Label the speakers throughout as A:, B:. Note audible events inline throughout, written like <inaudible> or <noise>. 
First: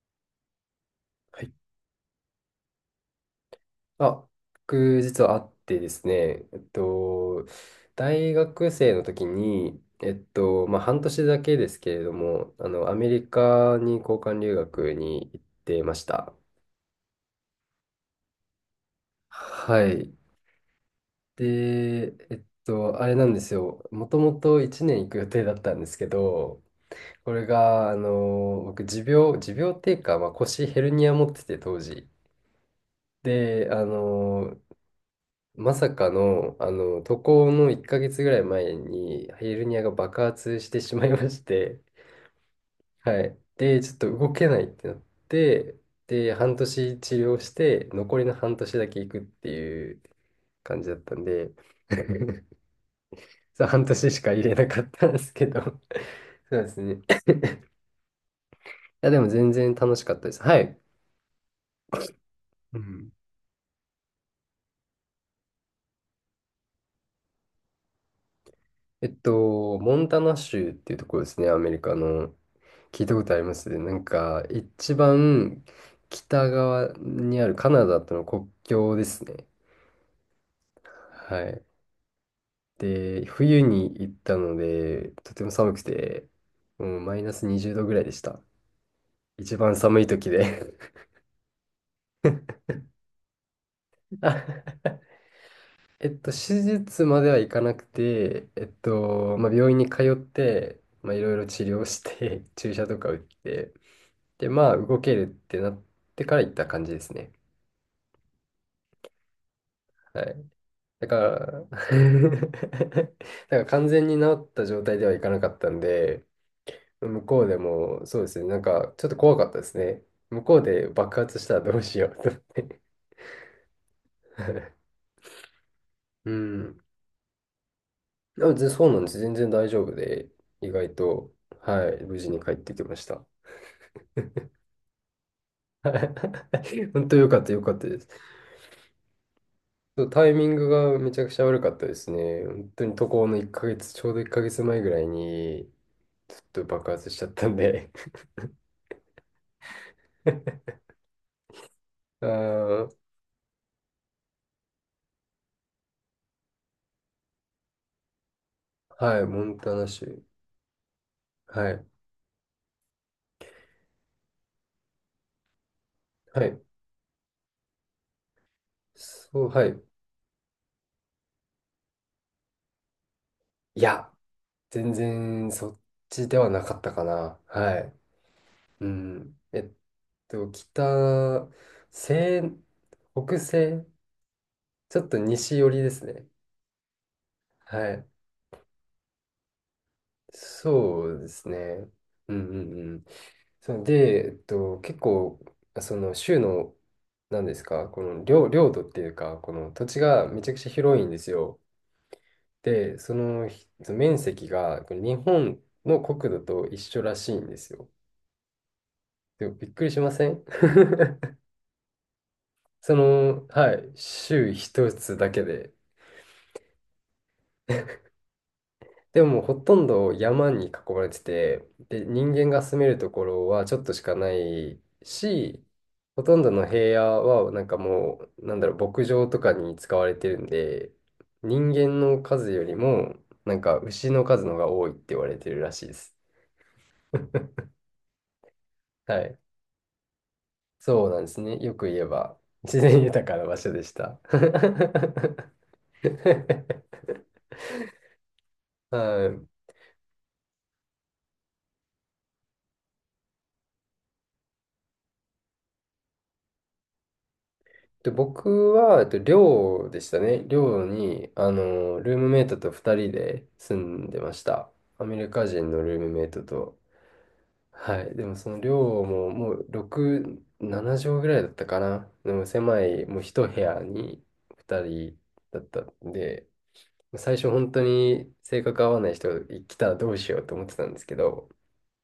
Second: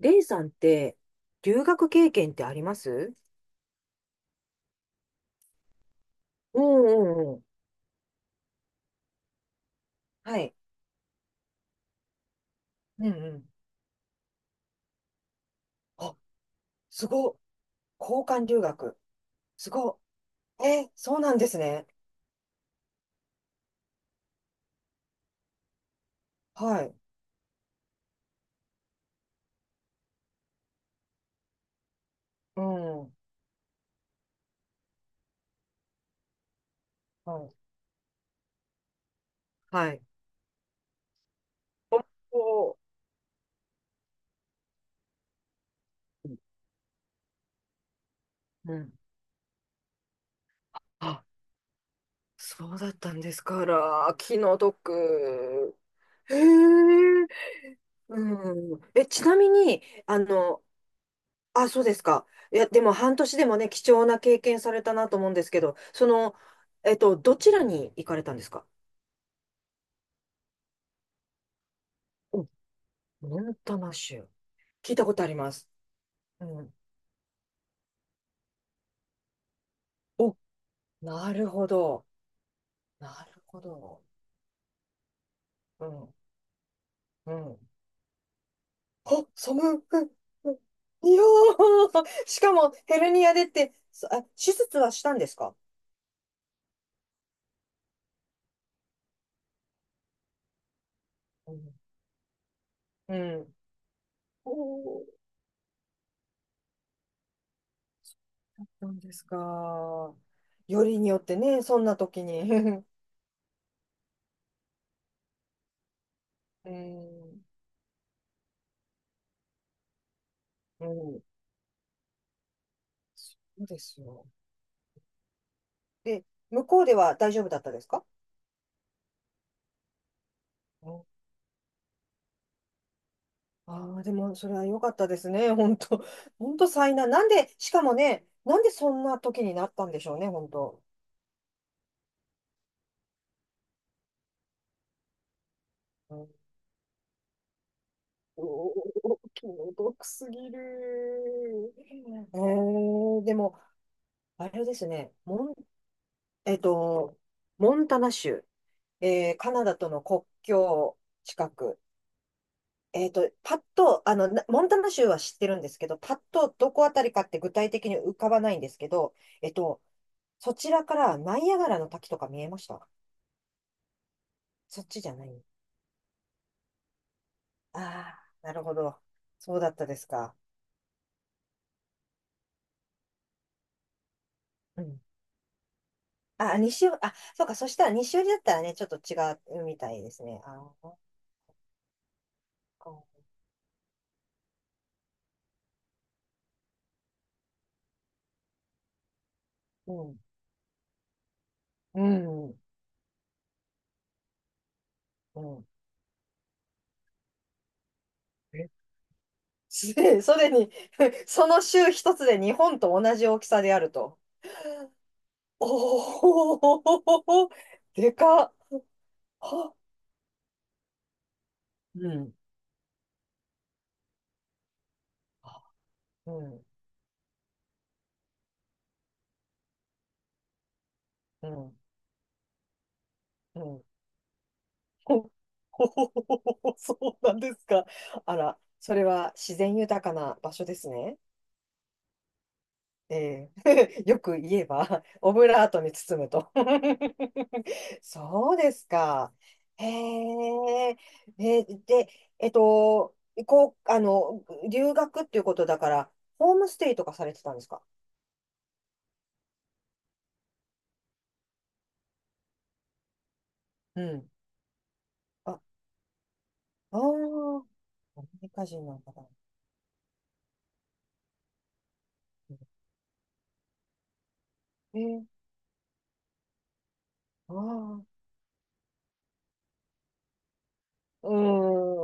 A: レイさんって、
B: はい。
A: 留学経験ってあります？
B: あ、僕、実はあってですね、
A: うんうんうん。
B: 大学生の時に、
A: はい。
B: まあ、半年だけですけれども、ア
A: うん
B: メリ
A: うん。
B: カに交換留学に行ってまし
A: あ、
B: た。
A: すごっ。交換留学。す
B: は
A: ごっ。
B: い。
A: そうなんですね。
B: で、あれなんですよ。もともと1年行く予定だったんですけど、
A: はい。
B: これが、僕、持病っていうか、まあ、腰ヘルニア持ってて、当時。
A: うん。
B: で、まさかの、渡
A: は
B: 航
A: い。
B: の1ヶ月ぐらい前に、ヘルニアが
A: はい。
B: 爆発してしまいまして、
A: おー。
B: はい。で、ちょっと動けないってなって、で、半年治療して、残りの半
A: う
B: 年だ
A: ん。
B: け行くっていう感じだったん
A: あ、
B: で、<laughs>
A: そうだったんです
B: そ
A: か
B: う、半年
A: ら。
B: しか
A: 気
B: 入れ
A: の
B: なかったんですけど、
A: 毒。へえ。
B: <laughs> そうですね。い
A: うん。え、
B: や、で
A: ち
B: も
A: なみ
B: 全然
A: に、
B: 楽しかったです。はい。
A: あ、そうですか。いや、
B: う
A: でも
B: ん。
A: 半年でもね、貴重な経験されたなと思うんですけど、その、どちらに行かれたんですか？
B: モンタナ州っていうところですね、アメリカの。
A: お、
B: 聞いたことあ
A: モ
B: りま
A: ン
B: す
A: タ
B: ね。
A: ナ
B: なん
A: 州。
B: か、
A: 聞
B: 一
A: いたことありま
B: 番
A: す。う
B: 北
A: ん。
B: 側にあるカナダとの国境ですね。
A: お、な
B: は
A: る
B: い。
A: ほど。
B: で、
A: なる
B: 冬
A: ほ
B: に
A: ど。
B: 行ったので、とても寒く
A: うん。
B: て、もうマイナ
A: う
B: ス
A: ん。
B: 20度ぐらいでした。
A: あ、
B: 一
A: 寒
B: 番
A: い。
B: 寒
A: う
B: い
A: ん
B: 時
A: うん。
B: で。
A: いやー、<laughs> しかもヘルニアでって、
B: <laughs>
A: 手術
B: あ
A: はしたんですか？
B: えっと、手術まではいかなくて、まあ、病院に通って、まあ、いろいろ
A: う
B: 治
A: ん。
B: 療して <laughs> 注射とか
A: う
B: 打っ
A: ん。
B: て、で、まあ、動
A: おー。
B: けるってなってから行った感じですね。
A: そうなんですか。
B: はい。
A: より
B: だ
A: に
B: か
A: よってね、
B: ら、<laughs>
A: そんな時に。<laughs>
B: だから完全に治った状態ではいかなかったんで、
A: う
B: 向こ
A: ん。
B: うでも、そうですね、なんかちょっと怖かったですね。向こう
A: う
B: で爆
A: ん、
B: 発したらどうしようと思って。
A: そうですよ。
B: <laughs>
A: で、
B: う
A: 向こ
B: ん。
A: うでは大丈夫だったですか？
B: あ、全然そうなんです。全然大丈夫で、意
A: う
B: 外
A: ん。
B: と、はい、無事に帰ってきました。
A: ああでも、それは良かったですね。本当 <laughs>
B: <laughs>
A: 本当災
B: 本
A: 難。
B: 当
A: な
B: よ
A: ん
B: かった
A: で、
B: よ
A: し
B: かっ
A: か
B: た
A: も
B: です。
A: ね、なんでそんな時になったんで
B: そ
A: し
B: う
A: ょう
B: タ
A: ね、
B: イミ
A: 本
B: ング
A: 当。
B: がめちゃくちゃ悪かったですね。本当に渡航の1ヶ月、ちょうど1ヶ月前ぐらいに、
A: うん、
B: ちょっと爆発しちゃったんで。
A: おー気の毒すぎる。
B: <laughs> あ
A: え
B: ー、
A: ー、でも、あれですね、えっと、モンタナ州、
B: はい、
A: えー
B: モ
A: カ
B: ン
A: ナ
B: タ
A: ダ
B: ナ
A: との
B: 州。
A: 国境近
B: は
A: く。
B: い、
A: えっと、パッと、なモンタナ州は知ってるんですけど、パッ
B: は
A: と
B: い。
A: どこあたりかって具体的に浮かばないんですけど、
B: そう、
A: えっ
B: は
A: と、
B: い。
A: そちらからナイアガラの滝とか見えました？
B: いや、
A: そっ
B: 全
A: ちじゃない？
B: 然そっちではなかったかな。は
A: あ
B: い。
A: あー、なるほ
B: う
A: ど。
B: ん。
A: そうだったですか。
B: 北、西、北西、
A: う
B: ち
A: ん。
B: ょっと西寄りですね。
A: あ、西寄り、あ、そうか、そしたら
B: はい。
A: 西寄りだったらね、ちょっと違うみたいですね。ああ、そっ
B: そうですね。うんうんうん。
A: か。
B: そので、結構、その州の、なんですか、この領土っていうか、この土
A: う
B: 地
A: ん。
B: がめちゃくちゃ広いんですよ。
A: うん。
B: で、そのひ面積がこれ日
A: う
B: 本
A: ん。
B: の国土と一緒らしいんですよ。
A: え
B: でもびっくり
A: す
B: しま
A: で
B: せ
A: そ
B: ん？
A: れ
B: <laughs>
A: に、<laughs> その州一つで日本
B: そ
A: と同じ大
B: の、
A: きさ
B: は
A: である
B: い、
A: と。
B: 州一つだけで。
A: お。お、<laughs> でかっ。
B: でももうほ
A: は。
B: とんど山に囲まれてて、で、
A: う
B: 人
A: ん。
B: 間が住めるところはちょっとしかないし、
A: あ。
B: ほ
A: う
B: とんど
A: ん、
B: の平野はなんかもう、なんだろう、牧場とかに使われてるんで、
A: う
B: 人
A: ん、
B: 間の数よりも、なん
A: う
B: か
A: ん。
B: 牛の数の方が多いって言わ
A: ほ、
B: れてるらしい
A: ほ
B: で
A: ほ
B: す。
A: ほほほほ <laughs> そうなんですか。あら、それ
B: は
A: は
B: い、
A: 自然豊かな場所です
B: そうな
A: ね。
B: んですね。よく言えば、自然豊かな
A: え
B: 場所でし
A: え <laughs>
B: た。
A: よ
B: <laughs>
A: く言えば、<laughs> オブラートに包むと。<laughs> そうです
B: は
A: か。
B: い。
A: へえ、え、で、えっと、こう、あの、留学っていうことだから、ホームステイとかされてたんですか？
B: で、僕は、寮でしたね。寮に、ルームメイトと2人で住
A: う
B: んで
A: ん。
B: ました。アメリカ
A: あ。あ
B: 人のルームメイトと。
A: あ、
B: はい。
A: ア
B: で
A: メ
B: も、
A: リ
B: その
A: カ人なん
B: 寮
A: だ。
B: も、もう、6、7畳ぐらいだったかな。でも、狭い、もう一部屋に2
A: え
B: 人
A: ー、
B: だったんで、最初、
A: あ
B: 本当
A: あ。
B: に性格合わない人が来たらどうしようと思ってたんですけ
A: う
B: ど、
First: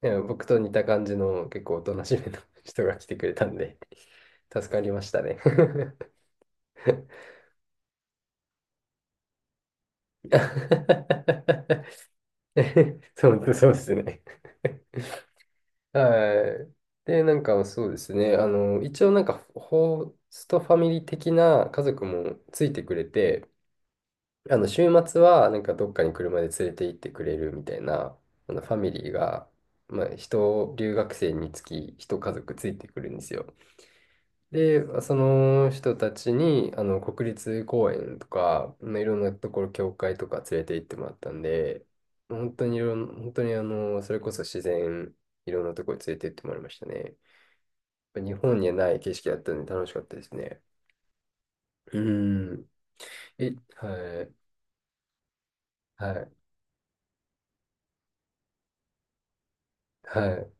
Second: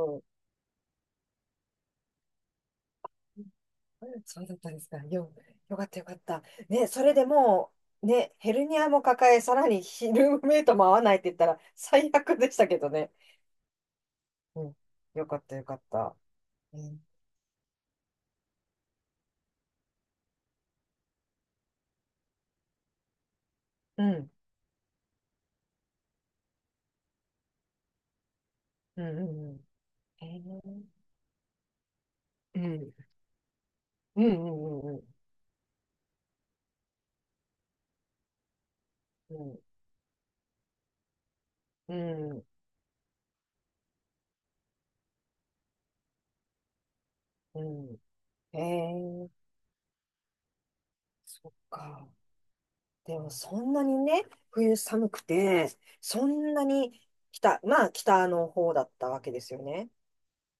B: で
A: ん。
B: も僕と似た感じの結構おとなしめの <laughs> 人が来てくれたんで、
A: そうだっ
B: 助
A: たんで
B: か
A: す
B: り
A: か。
B: ました
A: よ、
B: ね。
A: よかったよかった。ね、それでも、ね、ヘルニアも抱え、さらにヒルームメイトも合わないって言ったら
B: <laughs>
A: 最悪でしたけどね。
B: そう、そうですね。
A: うん。よかったよかった。
B: はい。
A: うん。
B: で、なんかそうですね。一応なんかホストファミリー的な家族もついてくれて、
A: うん。
B: 週末はなんかどっかに車で連れて行ってくれるみたいな、あのファミ
A: う
B: リー
A: ん。う
B: が、
A: ん。うん。
B: まあ、
A: えー。
B: 留学生につき一家族
A: う
B: ついて
A: ん。
B: くるんですよ。
A: うん。
B: で、
A: うん。
B: その人たちに、国立公園とか、まあいろんな
A: う
B: と
A: ん。
B: ころ、教会とか連れて行ってもらったんで、
A: うん。
B: 本当にいろん、本当にそれこそ自然、いろんなところに連れて行ってもらいましたね。やっ
A: うんう
B: ぱ日
A: ん。え
B: 本にはない景色
A: ー、
B: だったんで楽しかったですね。
A: そっ
B: う
A: か。
B: ん。
A: でも
B: え、
A: そんなに
B: は
A: ね、
B: い、
A: 冬寒くて、
B: は
A: そ
B: い、
A: んなに北、まあ北の方だったわけですよね。
B: はい。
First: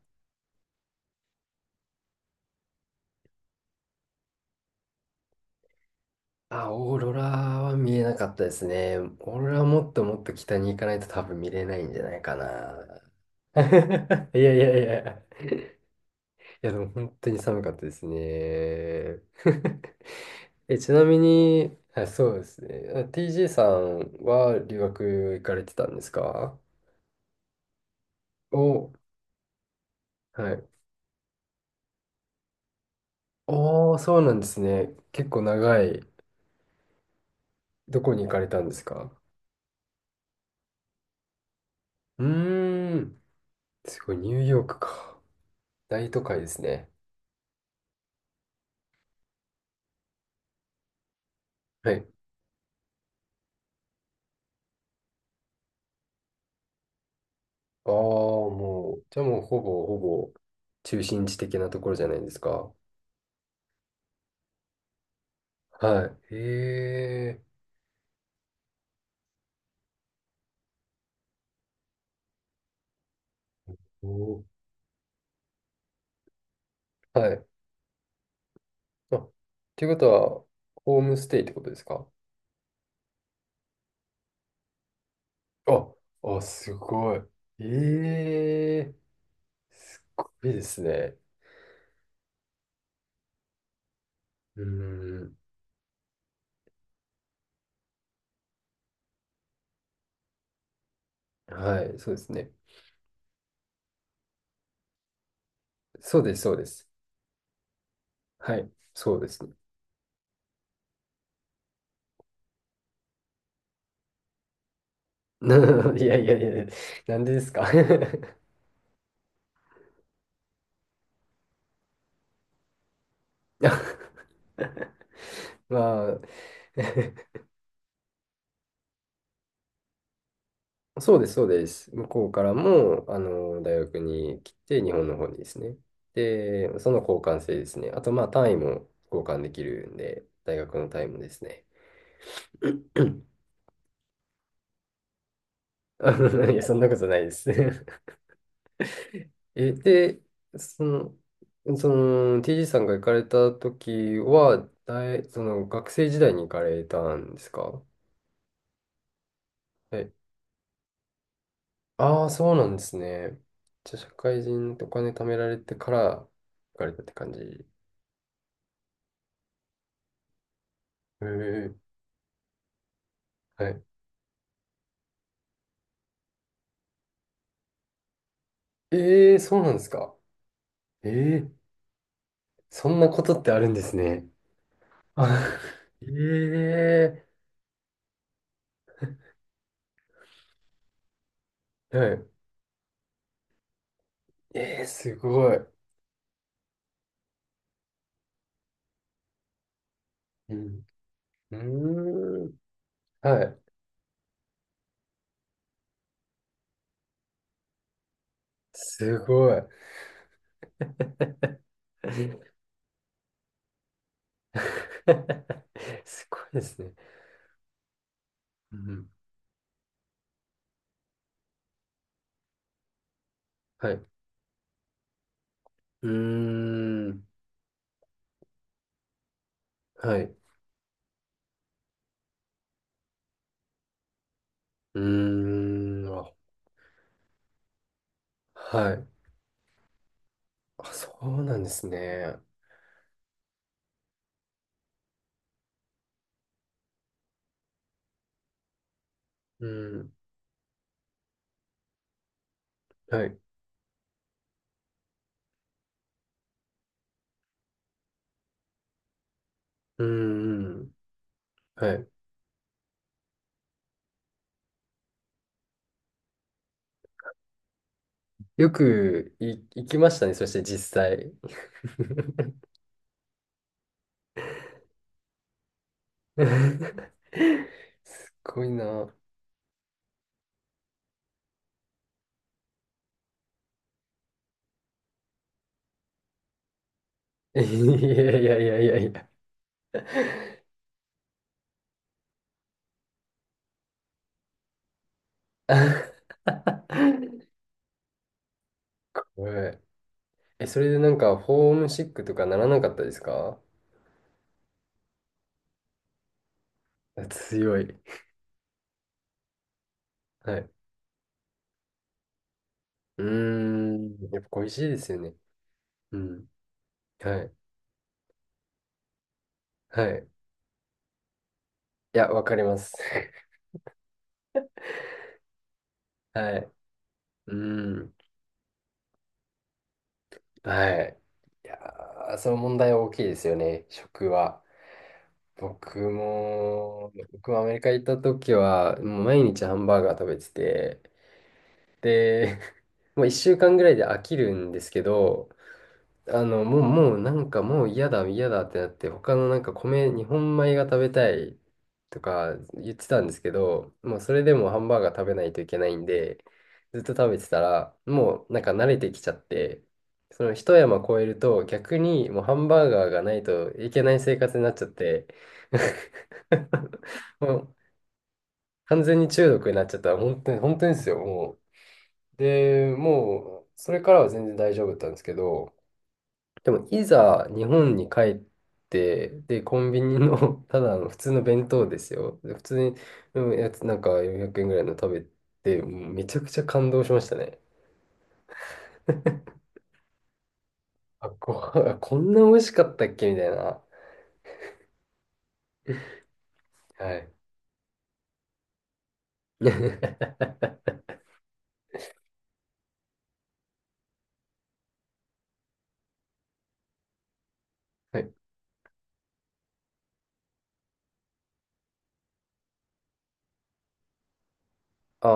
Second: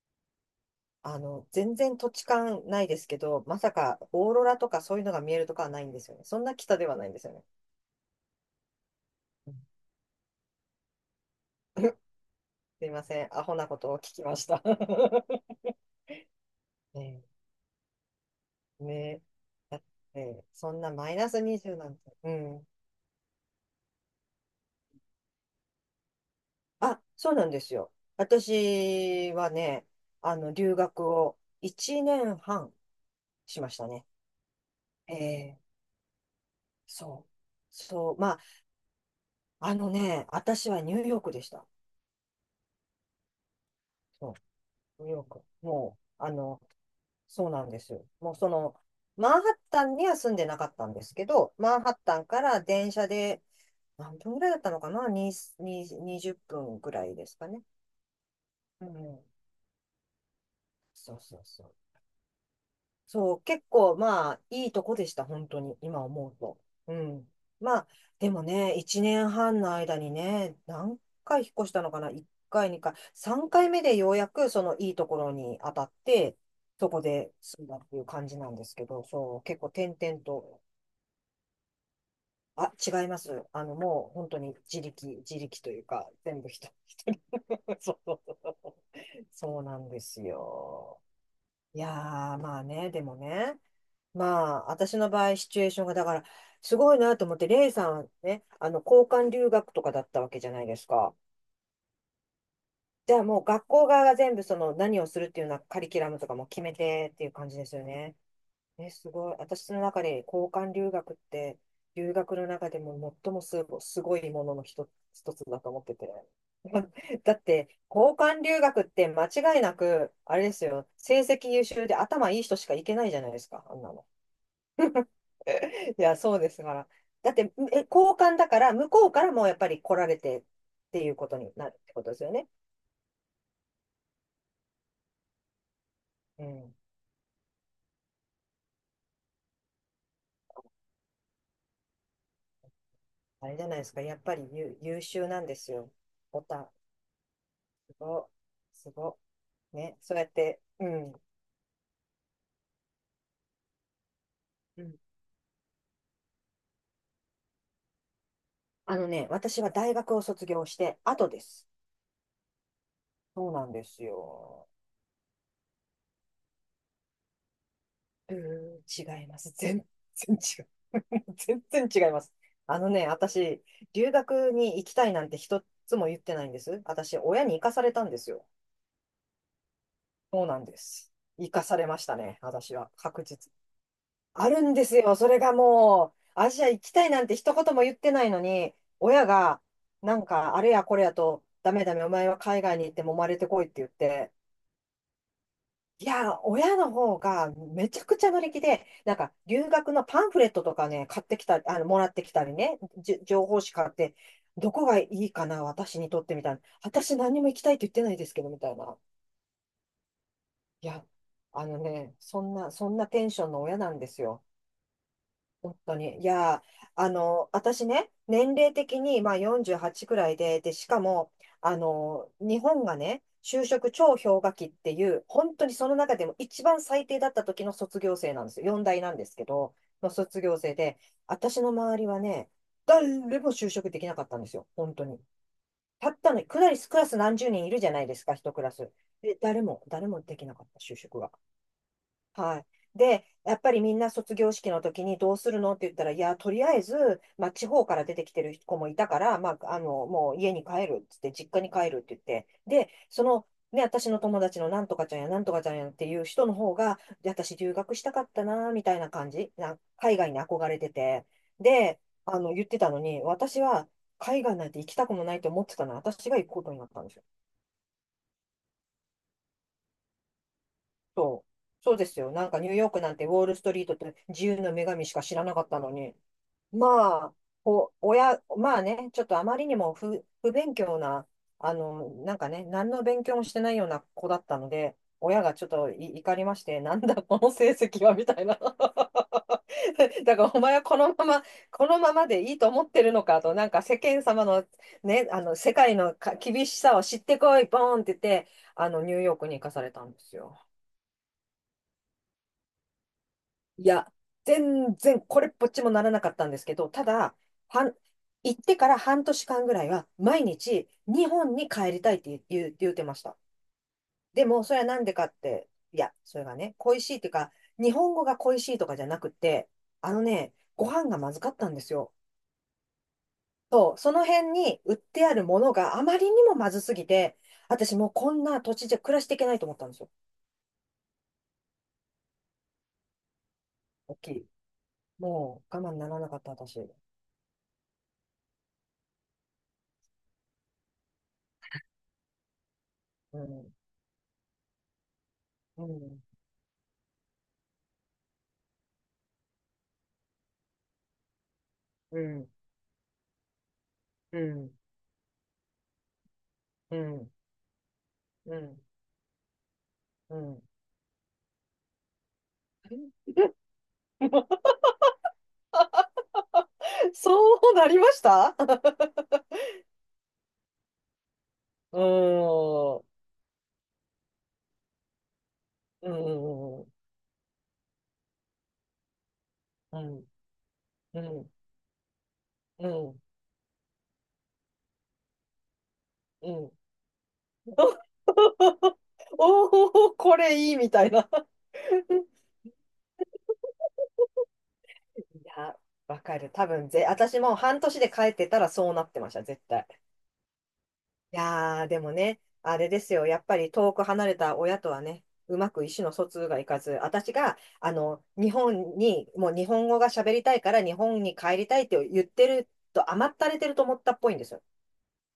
A: 全然土地勘ないですけど、まさかオーロラとかそういうのが見えるとかはないんですよね。そんな
B: あ、
A: 北で
B: オ
A: は
B: ー
A: ない
B: ロ
A: んで
B: ラ
A: すよね。
B: は見えなかったですね。オーロ
A: う
B: ラ
A: ん。
B: はもっともっと北に行かないと多分見れないん
A: <laughs>
B: じゃないかな。
A: すいません。アホなことを聞き
B: <laughs>
A: ま
B: い
A: し
B: やい
A: た。
B: やいや。
A: <laughs>
B: いや、でも本
A: ね。
B: 当に寒かったですね。
A: え、ね。
B: <laughs>
A: え、ねえそ
B: え、
A: ん
B: ち
A: な
B: な
A: マイ
B: み
A: ナス
B: に、
A: 20なん
B: あ、
A: て。
B: そ
A: う
B: うです
A: ん。
B: ね。あ、 TJ さんは留学行かれてたんですか？
A: あ、そうなんですよ。
B: お、
A: 私はね、
B: はい。
A: 留学を1年半しました
B: おー、
A: ね。
B: そうなんですね。
A: え
B: 結構
A: え、
B: 長い。
A: そう。
B: ど
A: そ
B: こ
A: う。
B: に行
A: ま
B: か
A: あ、
B: れたんですか？
A: あのね、私はニューヨークでした。
B: うーん。すごい、ニ
A: そ
B: ューヨーク
A: う、ニュー
B: か。
A: ヨーク。も
B: 大都
A: う、
B: 会ですね。
A: そうなんですよ。もうその、マンハッタンには住んでなかったんですけど、マンハ
B: は
A: ッ
B: い。
A: タンから電車で、何分ぐらいだったのかな、に20分ぐらいですかね。
B: ああ、
A: う
B: もう、じゃ
A: ん。
B: あもうほぼほぼ中
A: そう
B: 心地
A: そう
B: 的
A: そ
B: な
A: う。
B: ところじゃないですか。
A: そう、結構まあ、いいとこでした、本当に、今
B: は
A: 思
B: い。
A: うと。
B: へ
A: う
B: え。
A: ん。まあ、でもね、1年半の間にね、何回引っ越したのかな？ 1 回、2回、3回目で
B: お
A: ようや
B: ー、
A: くそのいいところに当たって、そこで
B: はい。
A: 住んだっていう感じなんですけど、
B: あ、っ
A: そう、結構
B: ていう
A: 転
B: こと
A: 々
B: は、
A: と。
B: ホームステイってことですか？
A: あ、違います。もう本当に自力、自力という
B: あ、
A: か、
B: あ、
A: 全部一
B: す
A: 人一
B: ごい。
A: 人。<laughs> そうそうそう。
B: ええ、
A: そうなんで
B: す
A: す
B: っごいです
A: よ。
B: ね。
A: いやー、まあね、でもね、ま
B: うー
A: あ、私の場合、
B: ん。
A: シチュエーションが、だから、すごいなと思って、レイさんはね、交換留学とかだったわけじゃないですか。
B: はい、そうですね。
A: じゃあもう学校側が全部その何をするっていうようなカリキュラ
B: そ
A: ム
B: う
A: と
B: で
A: か
B: す、
A: も
B: そう
A: 決
B: で
A: め
B: す。
A: てっていう感じですよね。
B: はい、
A: え、す
B: そうで
A: ごい。
B: す
A: 私の中で交換留学って、留学の中でも最もすご、すごいものの一つ
B: ね。
A: だと思って
B: <laughs> い
A: て。
B: やいやいや、なん
A: <laughs> だ
B: で
A: っ
B: ですか？
A: て、交
B: <laughs>
A: 換留学って間違いなく、あれですよ、成績優秀で頭いい人しか行けないじゃないですか、あんなの。
B: あ、ま
A: <laughs> いや、
B: あ、
A: そうですから。だって、え、交換だから、向こうからもやっぱり来られてっ
B: <laughs>
A: ていう
B: そうで
A: こ
B: す、
A: と
B: そう
A: に
B: で
A: なるっ
B: す。
A: てこ
B: 向
A: とです
B: こう
A: よ
B: か
A: ね。
B: らも、大学に来て、日本の方にですね。
A: うん。
B: で、その交換生ですね。あと、まあ、単位も交換できるんで、大学の単位もですね。<clears throat>
A: あれじゃないですか、やっぱり優、優秀なんですよ。
B: <laughs> あ
A: お
B: のいや、
A: た、
B: そんなことないです。
A: す
B: <laughs>
A: ご、すご。
B: え、
A: ね、そう
B: で、
A: やって、
B: そ
A: うん。
B: の、その、TG さんが行かれた時は、
A: うん。
B: 大、その、学生時代に行かれたんですか？
A: あのね、私は大
B: はい。
A: 学を卒業して後です。
B: ああ、そうなんですね。
A: そうなんで
B: じゃあ、
A: す
B: 社会
A: よ。
B: 人でお金貯められてから行かれたって感じ。
A: うーん、違います。全然違う。<laughs> 全
B: ええ、
A: 然違います。あのね、私、
B: はい。
A: 留学に行きたいなんて一つも言ってないんです。私、親に行かされたんですよ。
B: ええ、そうなんですか。
A: そうなんで
B: え
A: す。
B: え、
A: 行かされましたね、私
B: そ
A: は。
B: んなこ
A: 確
B: とって
A: 実。
B: あるんですね。
A: あるんですよ。それ
B: あ、
A: が
B: <laughs> え
A: もう、アジア行きたいなんて一言も言ってないのに、親が、なんか、あれやこれやと、ダメダ
B: え、
A: メ、
B: は
A: お
B: い。
A: 前は海外に行って揉まれてこいって言って、
B: ええ、すごい。
A: いや、親の方がめちゃくちゃ乗り気で、なんか留学のパンフレッ
B: う
A: トと
B: ん。
A: かね、買ってき
B: う
A: た、もらってきた
B: ー
A: り
B: ん。
A: ね、じ
B: は
A: 情報
B: い。
A: 誌買って、どこがいいかな、私にとってみたいな。私何も行きたいと言ってないですけど、みたいな。
B: すごい。
A: いや、あのね、
B: <laughs>
A: そんなテンションの親なんですよ。本当に。い
B: すごい
A: や
B: で
A: ー、
B: すね。
A: 私ね、年齢
B: う
A: 的
B: ん、
A: に、まあ、48くらいで、で、しかも、日本がね、就
B: は
A: 職
B: い。う
A: 超氷河期っていう、本当にその中でも
B: ー
A: 一番最低だっ
B: ん。
A: た時の卒業生なんですよ。4大なんですけど、の
B: はい。
A: 卒業生で、私の周りはね、誰も就職できなかったんですよ。本
B: う
A: 当に。
B: ー
A: たっ
B: ん。あ、
A: たの、クラス何十人いるじゃないですか、一クラ
B: は
A: ス。
B: い。
A: で、誰もできなかった、
B: あ、
A: 就
B: そ
A: 職が。
B: うなんですね。
A: はい。で、やっぱりみんな卒業式の時にどうするのって言ったら、いや、とりあえず、まあ、地方から出てきてる子もいたから、ま
B: う
A: あ、
B: ん。
A: もう家に帰るっつって、実家に帰るって言って、で、そ
B: はい。
A: の、ね、私の友達のなんとかちゃんやなんとかちゃんやっていう人の方が、で私留学したかったな、みたいな感じ、な、
B: う
A: 海外に
B: ん、
A: 憧れ
B: う
A: て
B: ん。
A: て、
B: は
A: で、
B: い。
A: 言ってたのに、私は海外なんて行きたくもないと思ってたのに、私が行くことになったんですよ。
B: よく行きましたね。そして実際。
A: そう、そうですよ。なんかニューヨークなんてウォールストリートって自由の女神しか知らなかったのに。
B: <laughs>
A: まあ、
B: すっ
A: 親、
B: ごい
A: まあね、
B: な。
A: ちょっとあまりにも不勉強な、なんかね、何の勉強もしてないような子だったので、親がちょっと怒りまして、なんだこの
B: い
A: 成績はみ
B: や
A: た
B: い
A: いな。
B: やいやいやいや。
A: <laughs> だからお
B: <laughs>
A: 前はこのままでいいと思ってるのかと、なんか世間様のね、あの世界の
B: は
A: 厳しさを知ってこい、ボーンって言って、
B: い。
A: ニューヨークに行か
B: <laughs>
A: されたんですよ。
B: え、それでなんか、ホームシックとかならなかったですか？
A: いや、全然これっぽっちもならなかったんですけど、ただ、
B: 強い。
A: 半行ってから半年間ぐらいは、毎
B: はい。
A: 日日本に帰りたいって言う、言うてまし
B: う
A: た。
B: ーん。やっ
A: で
B: ぱ
A: も、
B: 恋
A: そ
B: し
A: れ
B: い
A: は
B: で
A: なん
B: す
A: で
B: よ
A: か
B: ね。
A: って、いや、
B: う
A: それ
B: ん。
A: がね、恋しいっていう
B: は
A: か、
B: い。
A: 日本語が恋しいとかじゃなくて、
B: は
A: あの
B: い。
A: ね、ご飯がまずかったんですよ。
B: いや、わかります。<laughs>
A: そう、その辺に売ってあるものがあまりにも
B: は
A: ま
B: い。
A: ずすぎて、
B: う
A: 私
B: ー
A: もう
B: ん。
A: こんな土地じゃ暮らしていけないと思ったんですよ。
B: はい。いやー、その問題は大きいですよね。
A: 大
B: 食
A: きい。
B: は。
A: もう我慢
B: 僕
A: ならなかった私。
B: も、僕もアメリカ行った時は、もう毎日ハンバーガー食べてて、で、<laughs> もう
A: う
B: 1週
A: ん、
B: 間ぐらいで飽きるんですけど、
A: うん、
B: もう、なんかもう嫌だ、嫌だってなって、他のなんか日本米が食べたい
A: う
B: と
A: ん、
B: か言ってたんですけど、もうそ
A: う
B: れでも
A: ん。
B: ハンバーガー食べないといけないんで、
A: う
B: ずっと食
A: ん、
B: べてたら、もう
A: う
B: なんか
A: ん、
B: 慣れてきちゃって、
A: う
B: その
A: ん。
B: 一山越えると逆にもうハンバーガーがないといけない生活になっ
A: <laughs>
B: ちゃって、
A: そ
B: <laughs> もう
A: うなりました。 <laughs>
B: 完全に中毒になっちゃったら、本当に、本当にですよ、もう。
A: う
B: で、
A: ーん、
B: もう、それからは全然大丈夫だったんですけど、
A: う
B: でも、
A: ん、
B: いざ日本に帰って、で、コン
A: う
B: ビ
A: ん、
B: ニ
A: うん、
B: の <laughs> ただの普通の弁当ですよ。で普通
A: う
B: に、
A: ん、うん。
B: うん、やつ、なんか400円ぐらいの食べて、もうめちゃ
A: <laughs>
B: く
A: う
B: ちゃ
A: ん。
B: 感動しましたね。
A: <laughs> おお、これいいみたいな。
B: あ、ご
A: <laughs>
B: 飯、<laughs> こんな美味しかったっけみたいな。
A: いや、わかる。多分
B: はい。
A: 私も半年で帰ってたらそうなってました、絶対。
B: <laughs>
A: いやー、でもね、あれですよ。やっぱり遠く離れた親とはね、うまく意思の疎通がいかず、私が、
B: はい。
A: 日本に、もう日本語が喋りたいから日本に帰りたいって言ってると甘ったれてると思ったっぽいんですよ。
B: ああ、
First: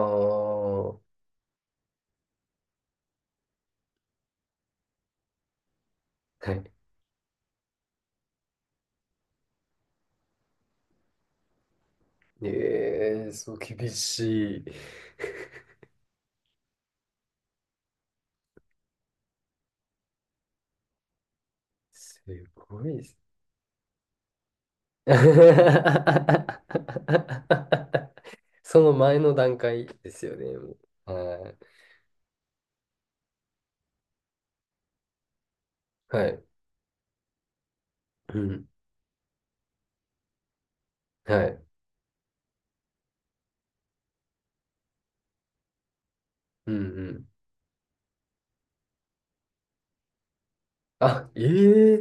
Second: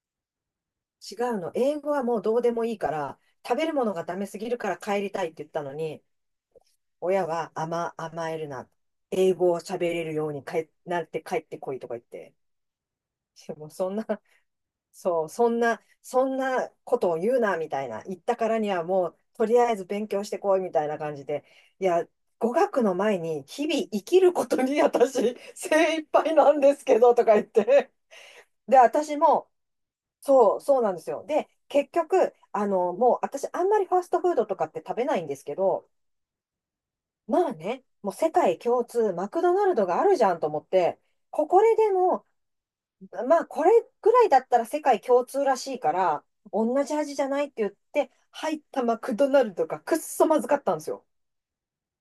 B: は
A: 違うの。英語はもうどうでもいいから、食べるものがダメすぎるから帰りたいって言ったのに、
B: い。
A: 親は甘えるな。英語を喋れるようになって帰ってこいとか言って。
B: ええ、そう、
A: <laughs> もう
B: 厳しい。
A: そんなことを言うな、みたいな。言ったからにはもう、とりあえず勉強してこい、みたいな感じで。いや、
B: す
A: 語
B: ご
A: 学の
B: いです。
A: 前に、日々生きることに私、<laughs> 精一杯なんですけど、とか言って。
B: <laughs>
A: で、
B: その
A: 私
B: 前の
A: も、
B: 段階ですよ
A: そ
B: ね。
A: う、
B: も
A: そうなんです
B: う、
A: よ。で、
B: はい。
A: 結局、もう私、あんまりファストフードとかって食べないんですけど、
B: はい。
A: まあね、もう世
B: う
A: 界
B: ん、
A: 共通、マクドナルドがあるじゃんと思って、
B: は
A: ここ
B: い。
A: ででも、まあ、これぐらいだったら世界共通らしいから、
B: うんう
A: 同じ味じ
B: ん。
A: ゃないって言って、入ったマクドナルドがくっそまずかったんですよ。
B: あ、え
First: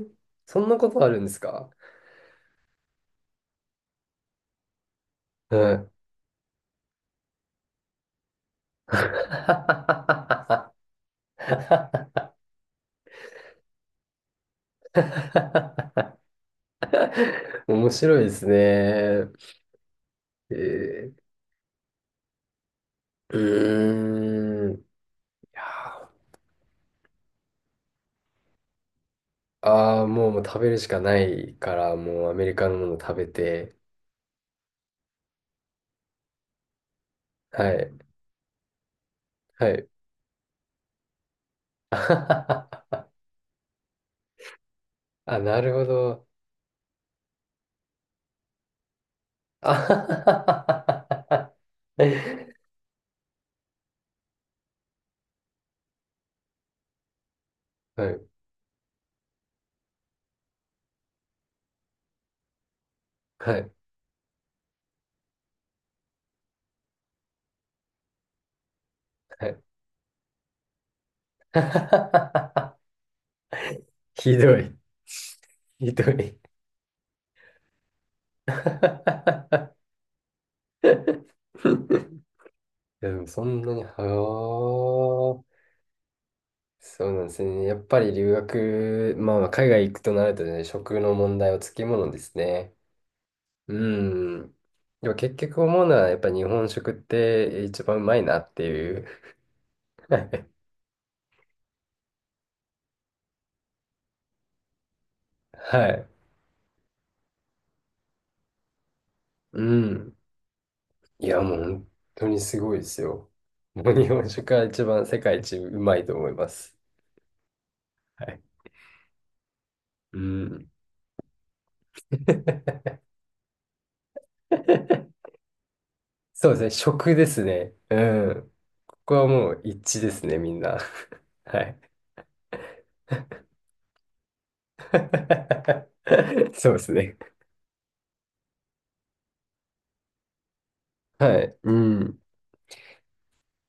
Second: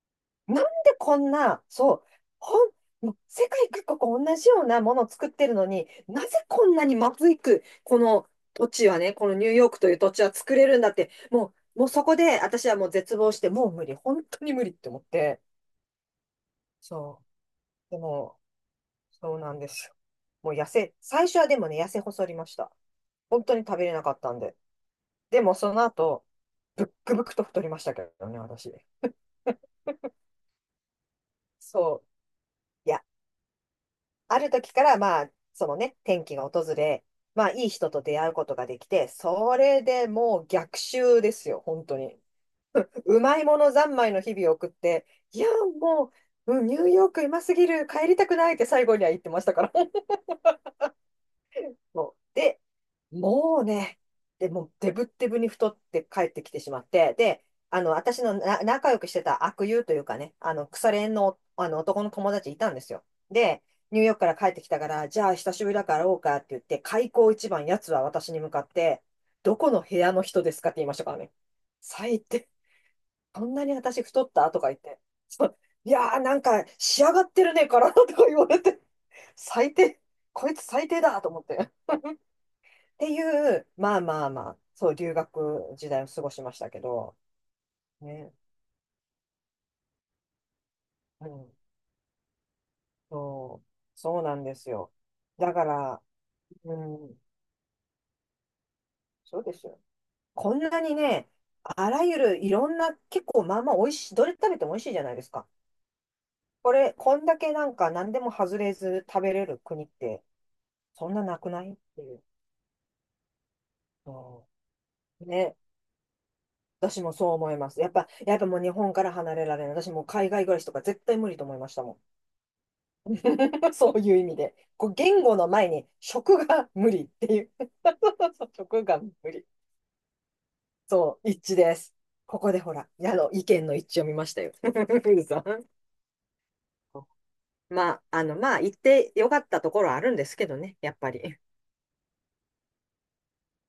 B: え、
A: な
B: そ
A: ん
B: ん
A: で
B: なことあ
A: こ
B: るんで
A: ん
B: す
A: な、
B: か？
A: そう、ほん、もう世界各国同じようなものを作ってるの
B: は
A: に、
B: い。
A: なぜこんなにまずいく、この土地はね、このニューヨークという土地は作れるんだって、もうそこで私はもう絶望して、もう無理、本当に無理って思って、そ
B: <laughs> 面
A: う、で
B: 白いで
A: も、
B: すね。
A: そうなんですよ。も
B: え
A: う
B: ー、
A: 最初はでもね、痩せ細りました。
B: う
A: 本当に食べれなかったんで。
B: ーん。い
A: でも
B: や
A: その後、
B: ー、
A: ブックブクと太りましたけどね、私。
B: あー、もう食べるしかないから、
A: そう。
B: もうアメリカのも
A: い
B: の
A: や、
B: 食べて。
A: ある時からまあ、そのね、転機が訪れ、まあ、いい
B: は
A: 人
B: い。
A: と出会うことができて、そ
B: は
A: れ
B: い。
A: でもう逆襲ですよ、本当に。
B: <laughs>
A: うまいもの三昧の日々を送って、
B: あ、
A: いや、
B: なるほ
A: も
B: ど。
A: う、うんニューヨークうますぎる、帰りたくないって最後には言ってました
B: <laughs>
A: から。<laughs>
B: あ、は
A: そう
B: い。
A: で、もうね、でもうデブッデブに太って帰ってきてしまって、で、私の仲良くしてた悪友というかね、腐れ縁の、あの男の友達いたんですよ。
B: は
A: で、
B: い。
A: ニューヨークから帰ってきたから、じゃあ久しぶりだから会おうかって言って、開口一番、やつは私に向かって、
B: は
A: ど
B: い。
A: この部屋の人ですかって言いましたからね。最低。こんなに私太っ
B: ひ
A: た
B: ど
A: とか
B: い。
A: 言って。そう、い
B: ひど
A: やー、な
B: い。
A: んか仕上がってるね、体とか言われて。最
B: <laughs> い
A: 低。こいつ最低だと思って。て
B: やでもそ
A: い
B: ん
A: う、
B: なに、は
A: まあまあまあ、そう、留
B: あ、
A: 学時代を過ごしましたけ
B: そう
A: ど、
B: なんですね。やっぱり留
A: ね、
B: 学、まあまあ海外行くとなるとね、食の
A: うん、
B: 問題はつきものですね。
A: そう、
B: う
A: そうなんで
B: ん。
A: すよ。
B: でも結
A: だ
B: 局
A: か
B: 思うの
A: ら、
B: は、やっぱ日本
A: う
B: 食っ
A: ん、
B: て一番うまいなっていう。
A: そうですよ。こん
B: <laughs>
A: なにね、あらゆるいろんな、結構まあまあ美味しい、どれ食べても美味しいじゃないですか。
B: はい。
A: こんだけなんか何でも外れず食べれる
B: う
A: 国っ
B: ん。
A: て、そんな
B: い
A: な
B: や、
A: く
B: もう
A: ないっ
B: 本
A: ていう。
B: 当にすごいですよ。もう日本食
A: そ
B: が一番世
A: う
B: 界
A: ね、
B: 一うまいと思います。
A: 私もそう思います。やっぱ、
B: は
A: やっ
B: い。
A: ぱもう日本から離れられない。私もう
B: う
A: 海外暮らし
B: ん。
A: とか絶対無理と思いましたもん。
B: <laughs>
A: <laughs> そういう意味で。こう言語の前に食
B: そうです
A: が
B: ね、
A: 無理っ
B: 食で
A: てい
B: す
A: う。
B: ね。うん。
A: <laughs> 食
B: こ
A: が
B: こは
A: 無理。
B: もう一致ですね、みんな。
A: そう、
B: <laughs>
A: 一致
B: は
A: で
B: い。
A: す。ここでほら、矢の意見の一致を見ましたよ。
B: <laughs>
A: <laughs> ウルさん、
B: そうですね。
A: まあ、まあ、言ってよかったところはあるんですけどね、やっぱり。
B: はい。うん。